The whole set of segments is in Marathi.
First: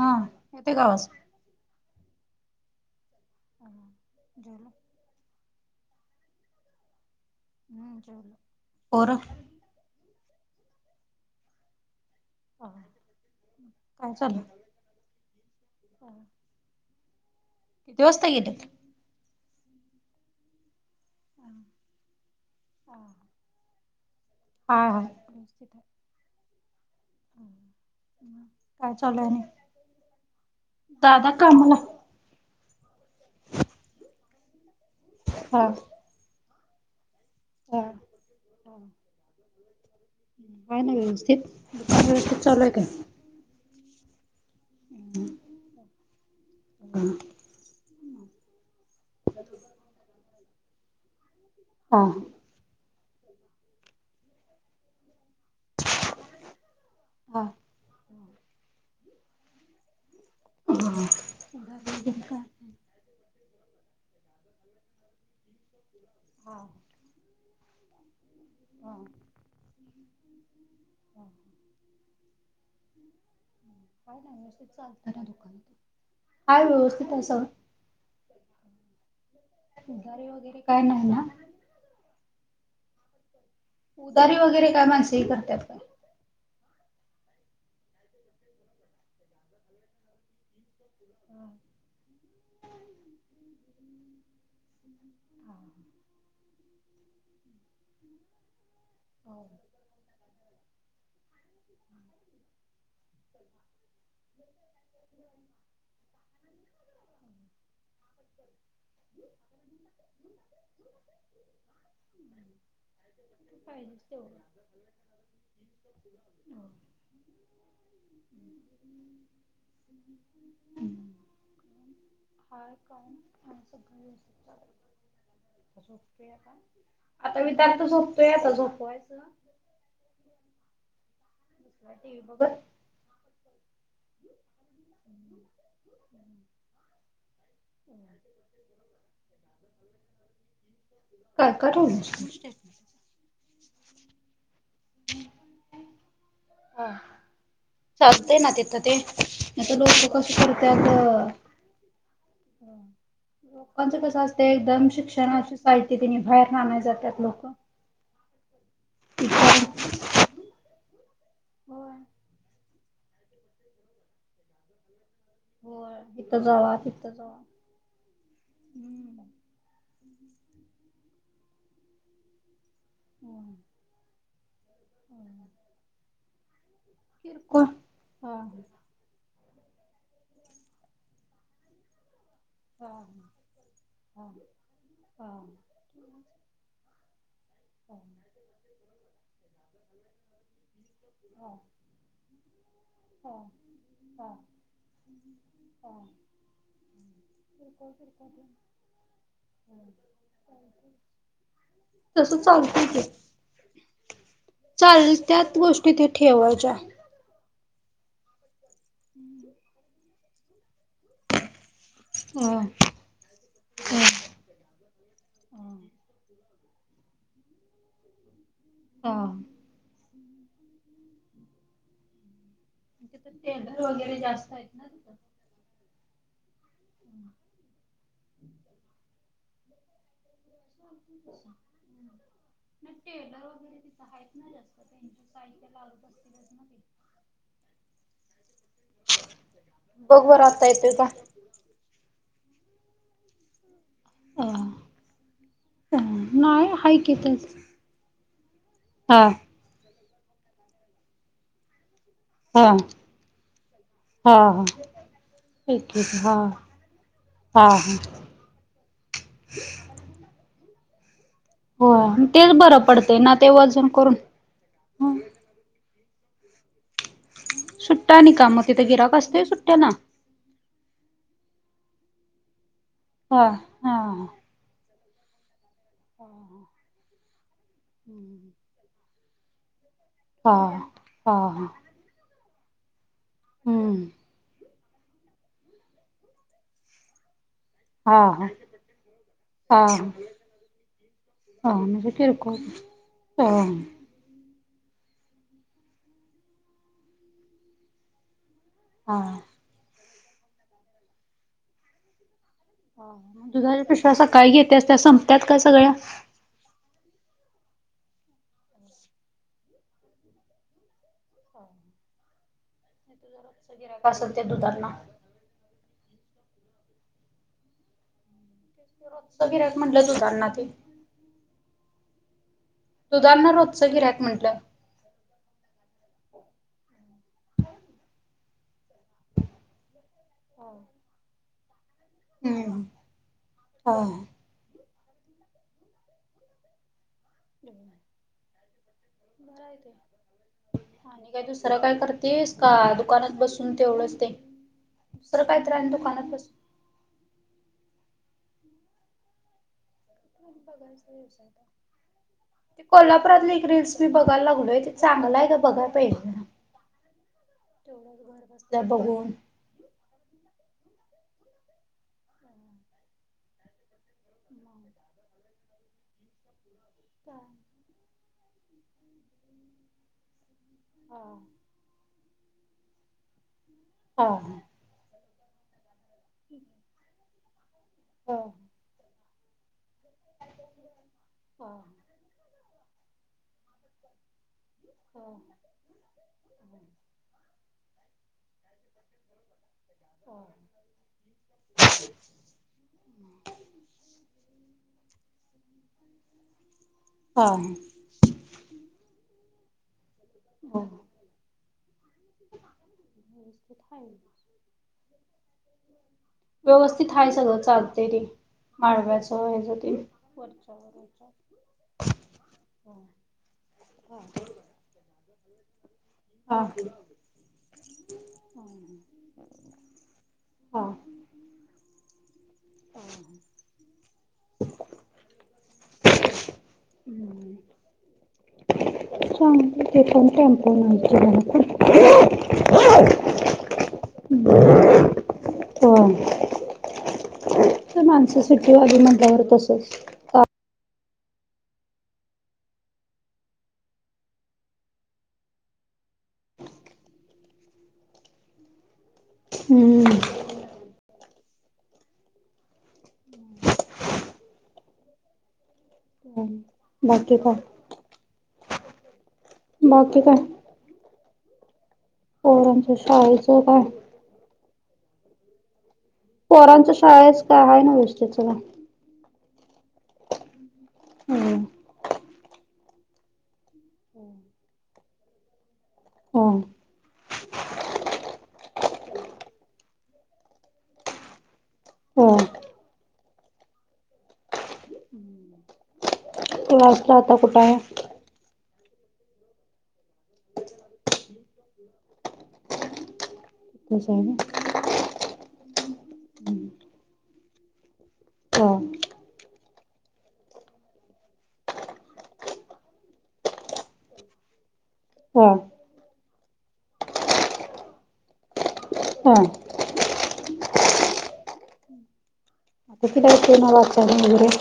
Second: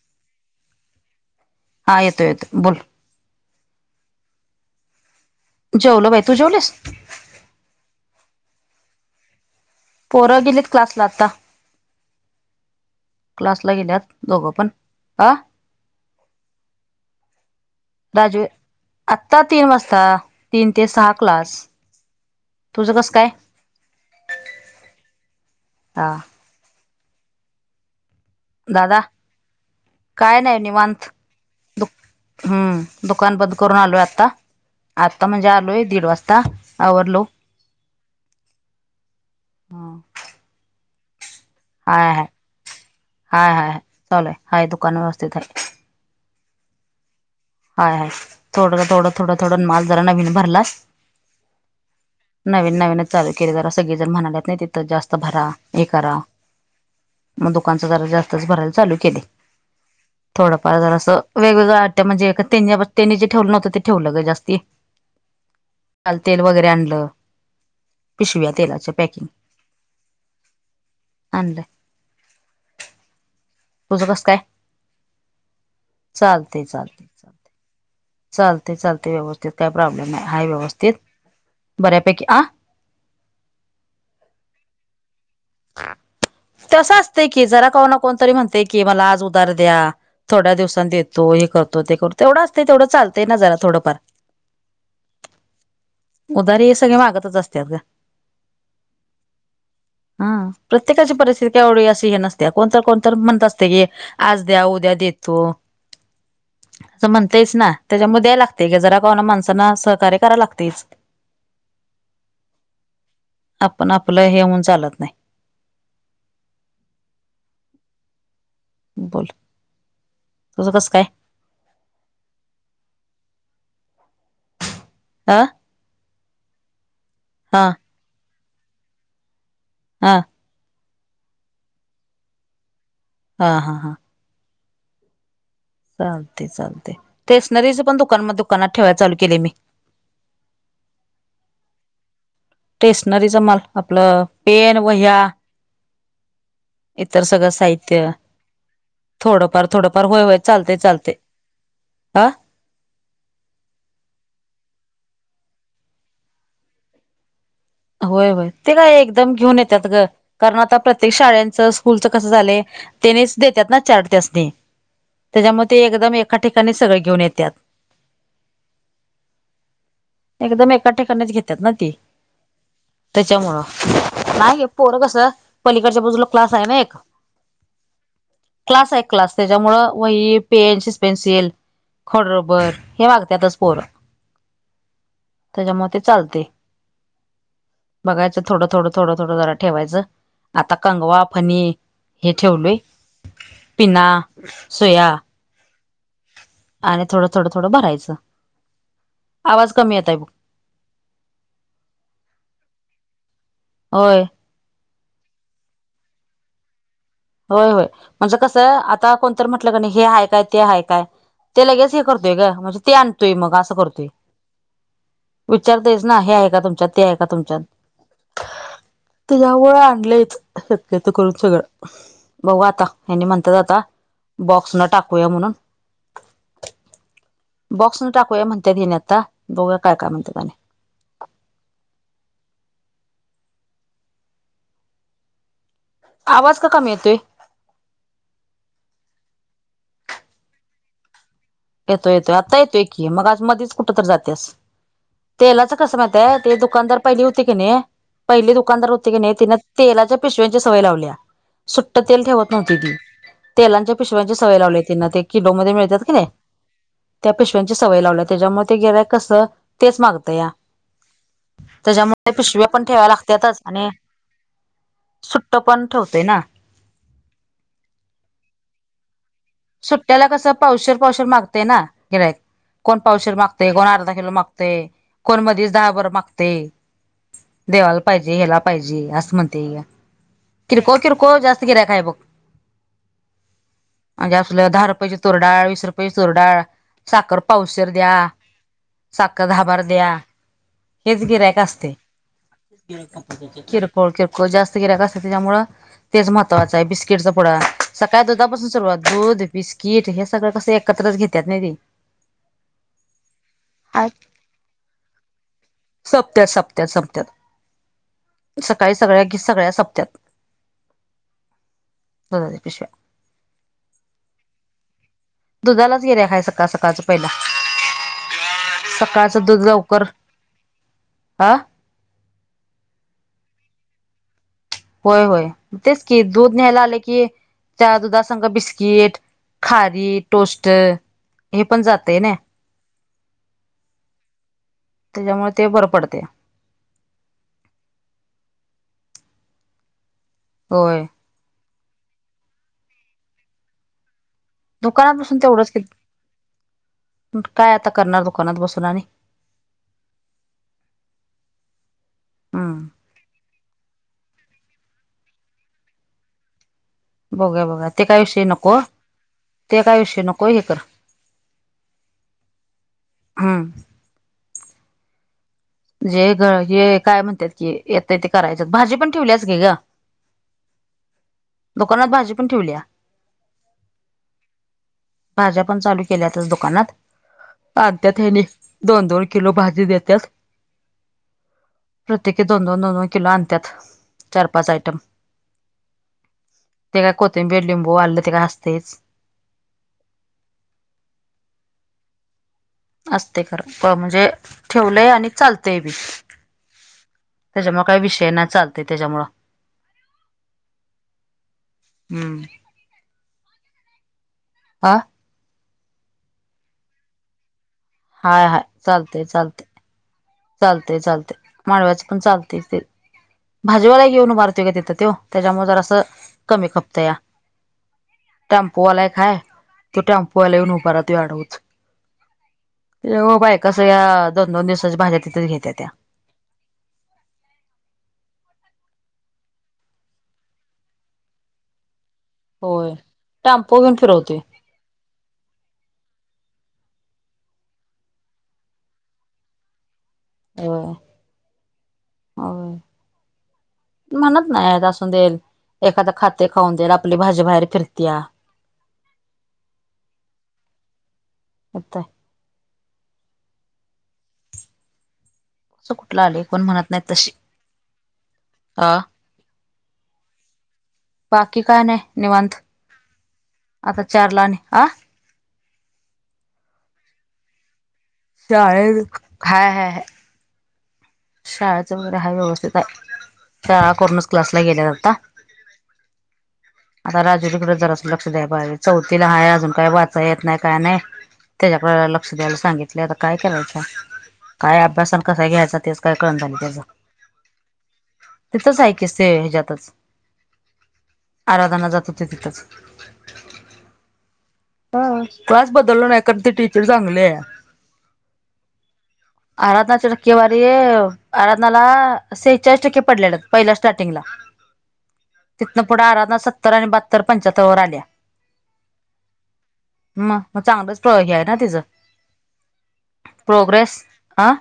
हा येतोयकाआवाज हा येतो येतो बोल जल जावलो बाई तू जेवलीस पोर पोरं गेलेत क्लासला आता हो क्लासला गेल्यात लोघं पण ह ह राजू गेलेत? आत्ता तीन वाजता तीन ते सहा क्लास तुझं कस काय हा हस्थित आहे हां हो दादा काय नाही निवांत दादा कामाला दुख हम्म दुकान बंद करून आलोय आता आता म्हणजे आलोय दीड वाजता आवरलो हा ह काय ना व्यवस्थित काय हाय हाय व्यवस्थित चालूय काय हाय हायय चालु हाय दुकान व्यवस्थितय ह हाय हय थोडं थोडं थोडं थोडं माल जरा नवीन भरलास हा नवीन नवीनच चालू केले ज असं गी जर म्हणाल्यात नाही तिथं जास्त भरा हे करा हा हा. मग दुकानचा दरा जास्तच भरायला चालू केले थोडंफार जर असं वेगवेगं आयटम म्हणजे तेनी जे ठेवलं नव्हं ते ठेवलंगे जास्त काल तेल वगैरे आणलं पिशव्या तेलाच पॅकिंग आणे हम्. तुझं का कसं काय ना व्यवस्थित चालत दुकानात काय चालते हे चालते व्यवस्थित आह सगळं. चालते चालते व्यवस्थित काय प्रॉब्लेम नाही. उधारी आहे वगैरे काय व्यवस्थित नाही ना? बऱ्यापैकी आ उदारी वगैरे काय माणसं हे करतात पण तसं असतय की जरा कोणा कोण तरी म्हणते की मला आज उदार द्या थोड्या दिवसांनी देतो करतो ते करतो एवढं असत तेवढं चालतय ना जरा थोडंफार उदारी हे सगळे मागतच असतात ग. हो. हम प्रत्येकाची परिस्थिती एवढी अशी हे नसते कोणतर कोणतर म्हणत असते की आज द्या उद्या देतो. असं म्हणताईस ना त्याच्यामुळे द्या लागते क जरा का होईना माणसांना सहकार्य करा लागते. [inaudible] ते आपण पाहिजेच आपलं तेवढं. हेऊन चालत. [inaudible] बोल हम्. तुझं कसं काय? [inaudible] आ आता मी हा [unintelligible] झोपतोय आता झोपवायच. हा [inaudible] हा हा हां. चालतय चालतय. स्टेशनरी च पण दुकानात ठेवायला चालू केले मी. काय काय ठेवता. स्टेशनरीचा माल आपलं पेन, वह्या हा इतर सगळं साहित्य चालतंय ना तिथं ते. थोडंफार आता थोडंफार लोक होय कशी होय चालते करत्यात चालते. हा. [unintelligible] लोकांचं कसं असतंय एकदम शिक्षणाची साहित्य त्यांनी बाहेरणं आणाय जात्यात लोकं. होय होय. ते काय एकदम घेऊन येत्यात गं कारण आता प्रत्येक त्येक शाळेचं स्कूलच कसं झालंय तेनीच देत्यात ना चार्ट त्यासनी त्याच्यामुळे ते होय. एकदम एका इथं ठिकाणी जावा सगळे तिथं घेऊन जावा. येतात. हम्म. एकदम एका ठिकाणीच घेतात ना ती. होय. त्याच्यामुळं नाही गे पोरं कसं होय. पलीकडच्या बाजूला क्लास आहे ना एक ह क्लास आहे क्लास त्याच्यामुळ वही, पेन, शिस्पेन्सिल पेन्सिल खोडरबर हे मागत्यातच पोर त्याच्यामुळे ते चालते. बघायचं थोडं, थोडं, थोडं, थोडं जरा ठेवायंच. आता कंगवा, फणी हे ठेवलोय पिना, सुया हो. आणि थोडं-थोडं -थोडं भरायचं. आवाज कमी येताय. तसं चालतंय की होय चालत्यात गोष्टी त्या ठेवायच्या. होय होय म्हणजे कसं आता कोणतर म्हटलं की नाही, हे आहे काय, ते हाय काय? ते लगेच हे करतोय गं हम म्हणजे ते आणतोय मग असं करतोय. विचारतयच ना हे आहे का तुमच्यात? ते आहे का तुमच्यात? हा. त्यामुळं आणलंयच शक्यतो करून सगळं बघू आता हेनी तिथं म्हणतात आता टेलर वगैरे जास्त आहेत बॉक्सनं ना तिथं टाकू या म्हणून. [unintelligible] बॉक्सन टाकूया म्हणत्यात हेनी आता बघूया काय काय म्हणत्यात आणि [unintelligible] म टेलर वगैरे तिथं आहेत ना जास्त त्यांच साहित्य लावत असणं आवाज का कमी येतोय? बघ बरं आता येतोय का? येतो येतोय आता येतोय की मगाचं मधीच कुठं तर जात त्यास तेलाचं कसं माहितीय ते नाही हाय दुकानदार पहिली होती तेच की नय पहिली दुकानदार होते की हा नाय तिनं तेलाच्या पिशव्यांची सवय लावल्या. सुट्ट तेल ठेवत हा नव्हती ती तेलांच्या पिशव्यांची सवय हा हा लावली तिनं ते किलोमध्ये ठीक मिळत्यात कि आहे नाय हा त्या हा पिशव्यांची हा सवय लावल्या त्याज्यामुळं ते गिऱ्हाईक कस तेच मागतया त्याज्यामुळं होय त्या तेच पिशव्या बरं पण ठेवायं पडतंय ना ते लागत्यातच वजन आणि करून सुट्टं पण ठेवतोय ना. सुट्टा आणि का मग तिथं गिराक असतयं? सुट्टयाला कसं पावशेर -पावशेर मागतयं ना गिऱ्हायक कोण पावशेर हा मागतयं, कोण हा अर्धा हा किलो माग तय कोण मधीच दहाबर मागतयं देवाला पाहिजे, ह्याला पाहिजे, असं म्हणतयं हा किरकोळ किरकोळ हा जास्त गिराईक हाय बघ. हूं अजि असलं दहा रुपयाची तुरडाळ, वीस रुपयाची तुरडाळ, साखर पावशर दया, हा हा साखर दहाबार हा दया. हा हेच गिरार्ईक असतंय म्हणजे किरकोळ हा किर कोळ किरकोळ जास्त गिराईक असतयं त्याज्यामुळं तेच महत्वाचं आहे बिस्किटचा पुडा सकाळी दुधापासून सुरुवात हा दूध बिस्किट हे सगळं कसं एकत्रच घेत्यात नाय ते हा हा म दुधाच्या पिशव्या सकाळी घेत्यास त्या संपतात का सगळ्यां? सपत्या, सपत्या, समंत्यात सकाळी सगळ्या की सगळ्या सपत्यात. दुधाच्या पिशव्या गिराइक असणं ते दुधांना दुधालाच गिरायक हाय सकाळ सकाळ च पहिला सकाळचं रोजचं दूध गिरायक लवकर म्हटलं दुधांना ते आं दूधांना रोजचं गिऱ्यायक म्हटलं होय होय म तेच की दूध न्यायला आले की त्या दुधा संग बिस्किट खारी टोस्ट हे पण जातयं ना. हम्म हा त्याज्यामुळं ते बरं पडतयं. [unintelligible] बरं हाय काय? होय. आणि काय दुसरं काय करतीस का दुकानात बसून तेवढंच ते दुकानात बसून तर काय तेवढंच तरी की आण दुकानात बसून काय आता करणार दुकानात बसून आणि ते हम्म कोल्हापुरातली एक रील्स - मी बघायला लागलोय ते चांगलं हाय का बघा पहिल. बघुया बघुया ते काय विषय नको बसल्या बघून ते काय विषय नको हे कर हम्म जे ग हे काय हा म्हणतेत की येतय ते करायच भाजी पण ठेवल्यास की गं दुकानात भाजी पण ठेवल्या. हो. भाज्या पण चालू केल्यातच दुकानात आणत्यात हा ह्यांनी दोन दोन किलो भाजी देत्यात. हम प्रत्येकी दोन दोन दोन दोन किलो आणत्यात. चार पाच आयटम हा ते काय कोथिंबीर लिंबू आलं ते का असतेच. [unintelligible] असते खरं अ म्हणजे ठेवलंय आणि चालतंय बी हा त्याच्यामुळे काय विषय नाही चालते त्याच्यामुळं हो हम्म आहेत अ व्यवस्थित हाय सगळं चालते ते हाय माळव्याच ह्याच ते वरच्यावर चालते चालते माळव्याचं पण चालते ते भाजीवाला घेऊन उभारते का तिथ त्यो त्याच्यामुळे जरास हा कमी खपतंया टॅम्पोवाला एक हाय तो टॅम्पोवाला येऊन हा उभारतो तो आडवच बायका सगळ्या दोन दोन दिवसाच्या भाज्या तिथंच घेतेत्या [unintelligible] [unintelligible] होय टॅम्पो घेऊन फिरवतो. होय तर माणसं सिटीवाली ना तसंच होय अजून म्हणत नाही असून दे एखादा खाते खाऊन जर आपले भाजे बाहेर फिरती या हम्म आता [unintelligible] कुठला लेख पण म्हणत नाही तशी बाकी काय? अ बाकी काय? बाकी काय नाय पोरांच शाळेचं काय? चारला आणि आ पोरांच शाळेच काय आहे ना विशेष चाले [unintelligible] हा हा ह हम्म. शाळचं वगैरे हाय व्यवस्थित हाय शाळा करूनच क्लासला गेल्या आता होय आता राजूरी कड जरा असं लक्ष द्याय पाहिजे चौथी ला हाय अजून काय वाचाया येत नाही काय नाही. त्याच्या कडे लक्ष हा द्यायला सांगितले काय करायचं काय अभ्यास कसा घ्यायच तेच तेच कळायला [inaudible] क्लासला आता कुठं आहे तिथंच ऐकस ते हेज्यातच आराधना जात होते तिथंच तस आहे ना [unintelligible] हा क्लास बदललो नाही कारण ते टीचर चांगली आहे. होय आराधनाची टक्केवारी आराधनाला सेचाळीस टक्के पडलेला पहिला स्टार्टिंगला हा तिथंन पुढे आराधना सत्तर आणि बहत्तर पंचाहत्तवर आल्या हम्म म मग चांगलंच प्रगती आहे ना तिच आता तिला येते ना वाचायला वगैरे अ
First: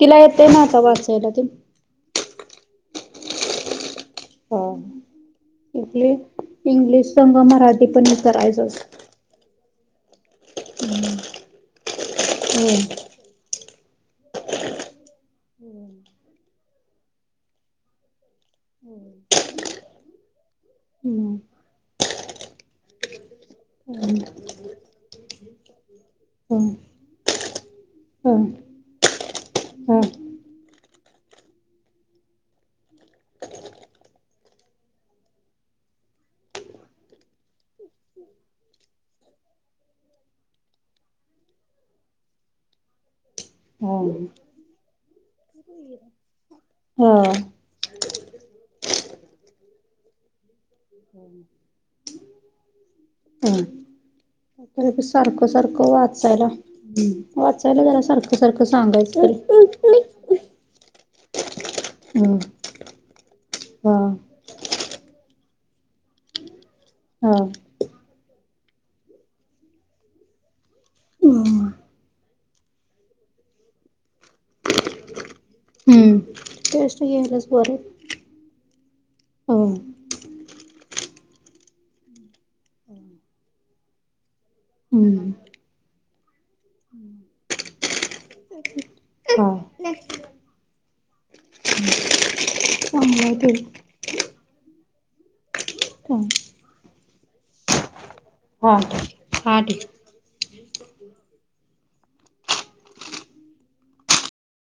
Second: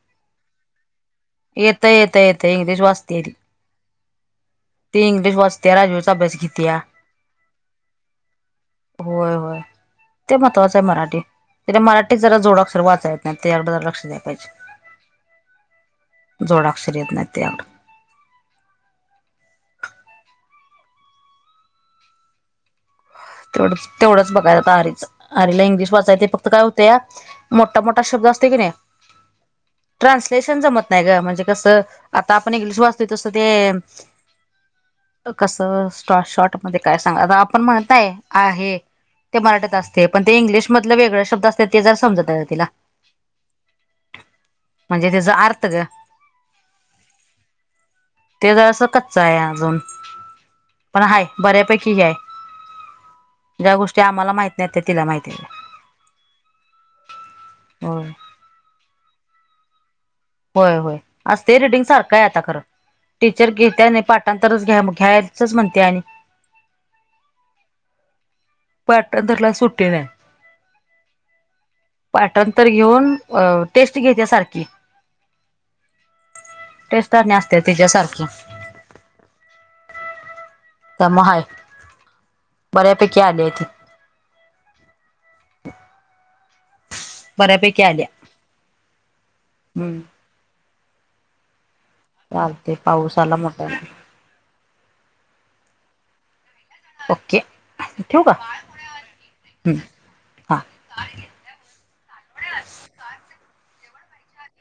तिला येते ना आता वाचायला ते येतय येतय येतय इंग्लिश वाचत्या ती हा. ती इंग्लिश वाचत्या राजवीर चा इथले अभ्यास घेतेया इंग्लिश संग मराठी पण हे करायचं असतं. होय होय. ते महत्वाचं आहे मराठी. इथ मराठीत जरा जोडाक्षर हम्म. वाचाय त्या अगोदर लक्ष द्या पाहिजे. जोडक्षर येत नाही ते एवड हं. हं. तेढच हम्म तेवढंच बघायला आता आरीच. आरीला इंग्लिश वाचायं येतय. फक्त काय हम्म होतया मोठा मोठा शब्द असत हम्म की नाही. हम्म ट्रान्सलेशन जमत नाही ग. म्हणजे कसं आता आपण इंग्लिश वाचतोय तसं ते कसं स्टॉ शॉर्ट मध्ये काय सांग? आता आपण म्हणत नाय आहे ते मराठीत असते. पण ते इंग्लिश मधले वेगळे शब्द असते ते जर समजत नाय तिला. [inaudible] म्हणजे त्याचा अर्थ ग. हं. ते जरासं कच्च आहे अजून. पण हाय बऱ्यापैकी हे आहे. ज्या गोष्टी आम्हाला माहित नाहीत त्या त्याच्यात ते तिला माहिती सारखं आहे सारखं वाचायला, वाचायला जरा होय सारखं सारखं सांगायचं. होय होय. असते रिडिंग सारखं आहे हम्म आता खरं. टीचर घेत्या हा आणि पाठ ठांतरच घ्या घ्यायचच म्हणते आणि. हं. पाठांतरला सुट्टी नाही. हं. पाठांतर घेऊन, अ टेस्ट घेत्या सारखी. हं. टेस्ट आणि घलाच [unintelligible] असते बर. तिच्यासारखी हो. त्यामुळं हाय. बऱ्यापैकी आले आहे तिथ. हं. बऱ्यापैकी आलिया. हा हं, चालते, चांगलं आहे पाऊसाला ते मोठा. ओके. ठेवू का? हा हा हम. ठीक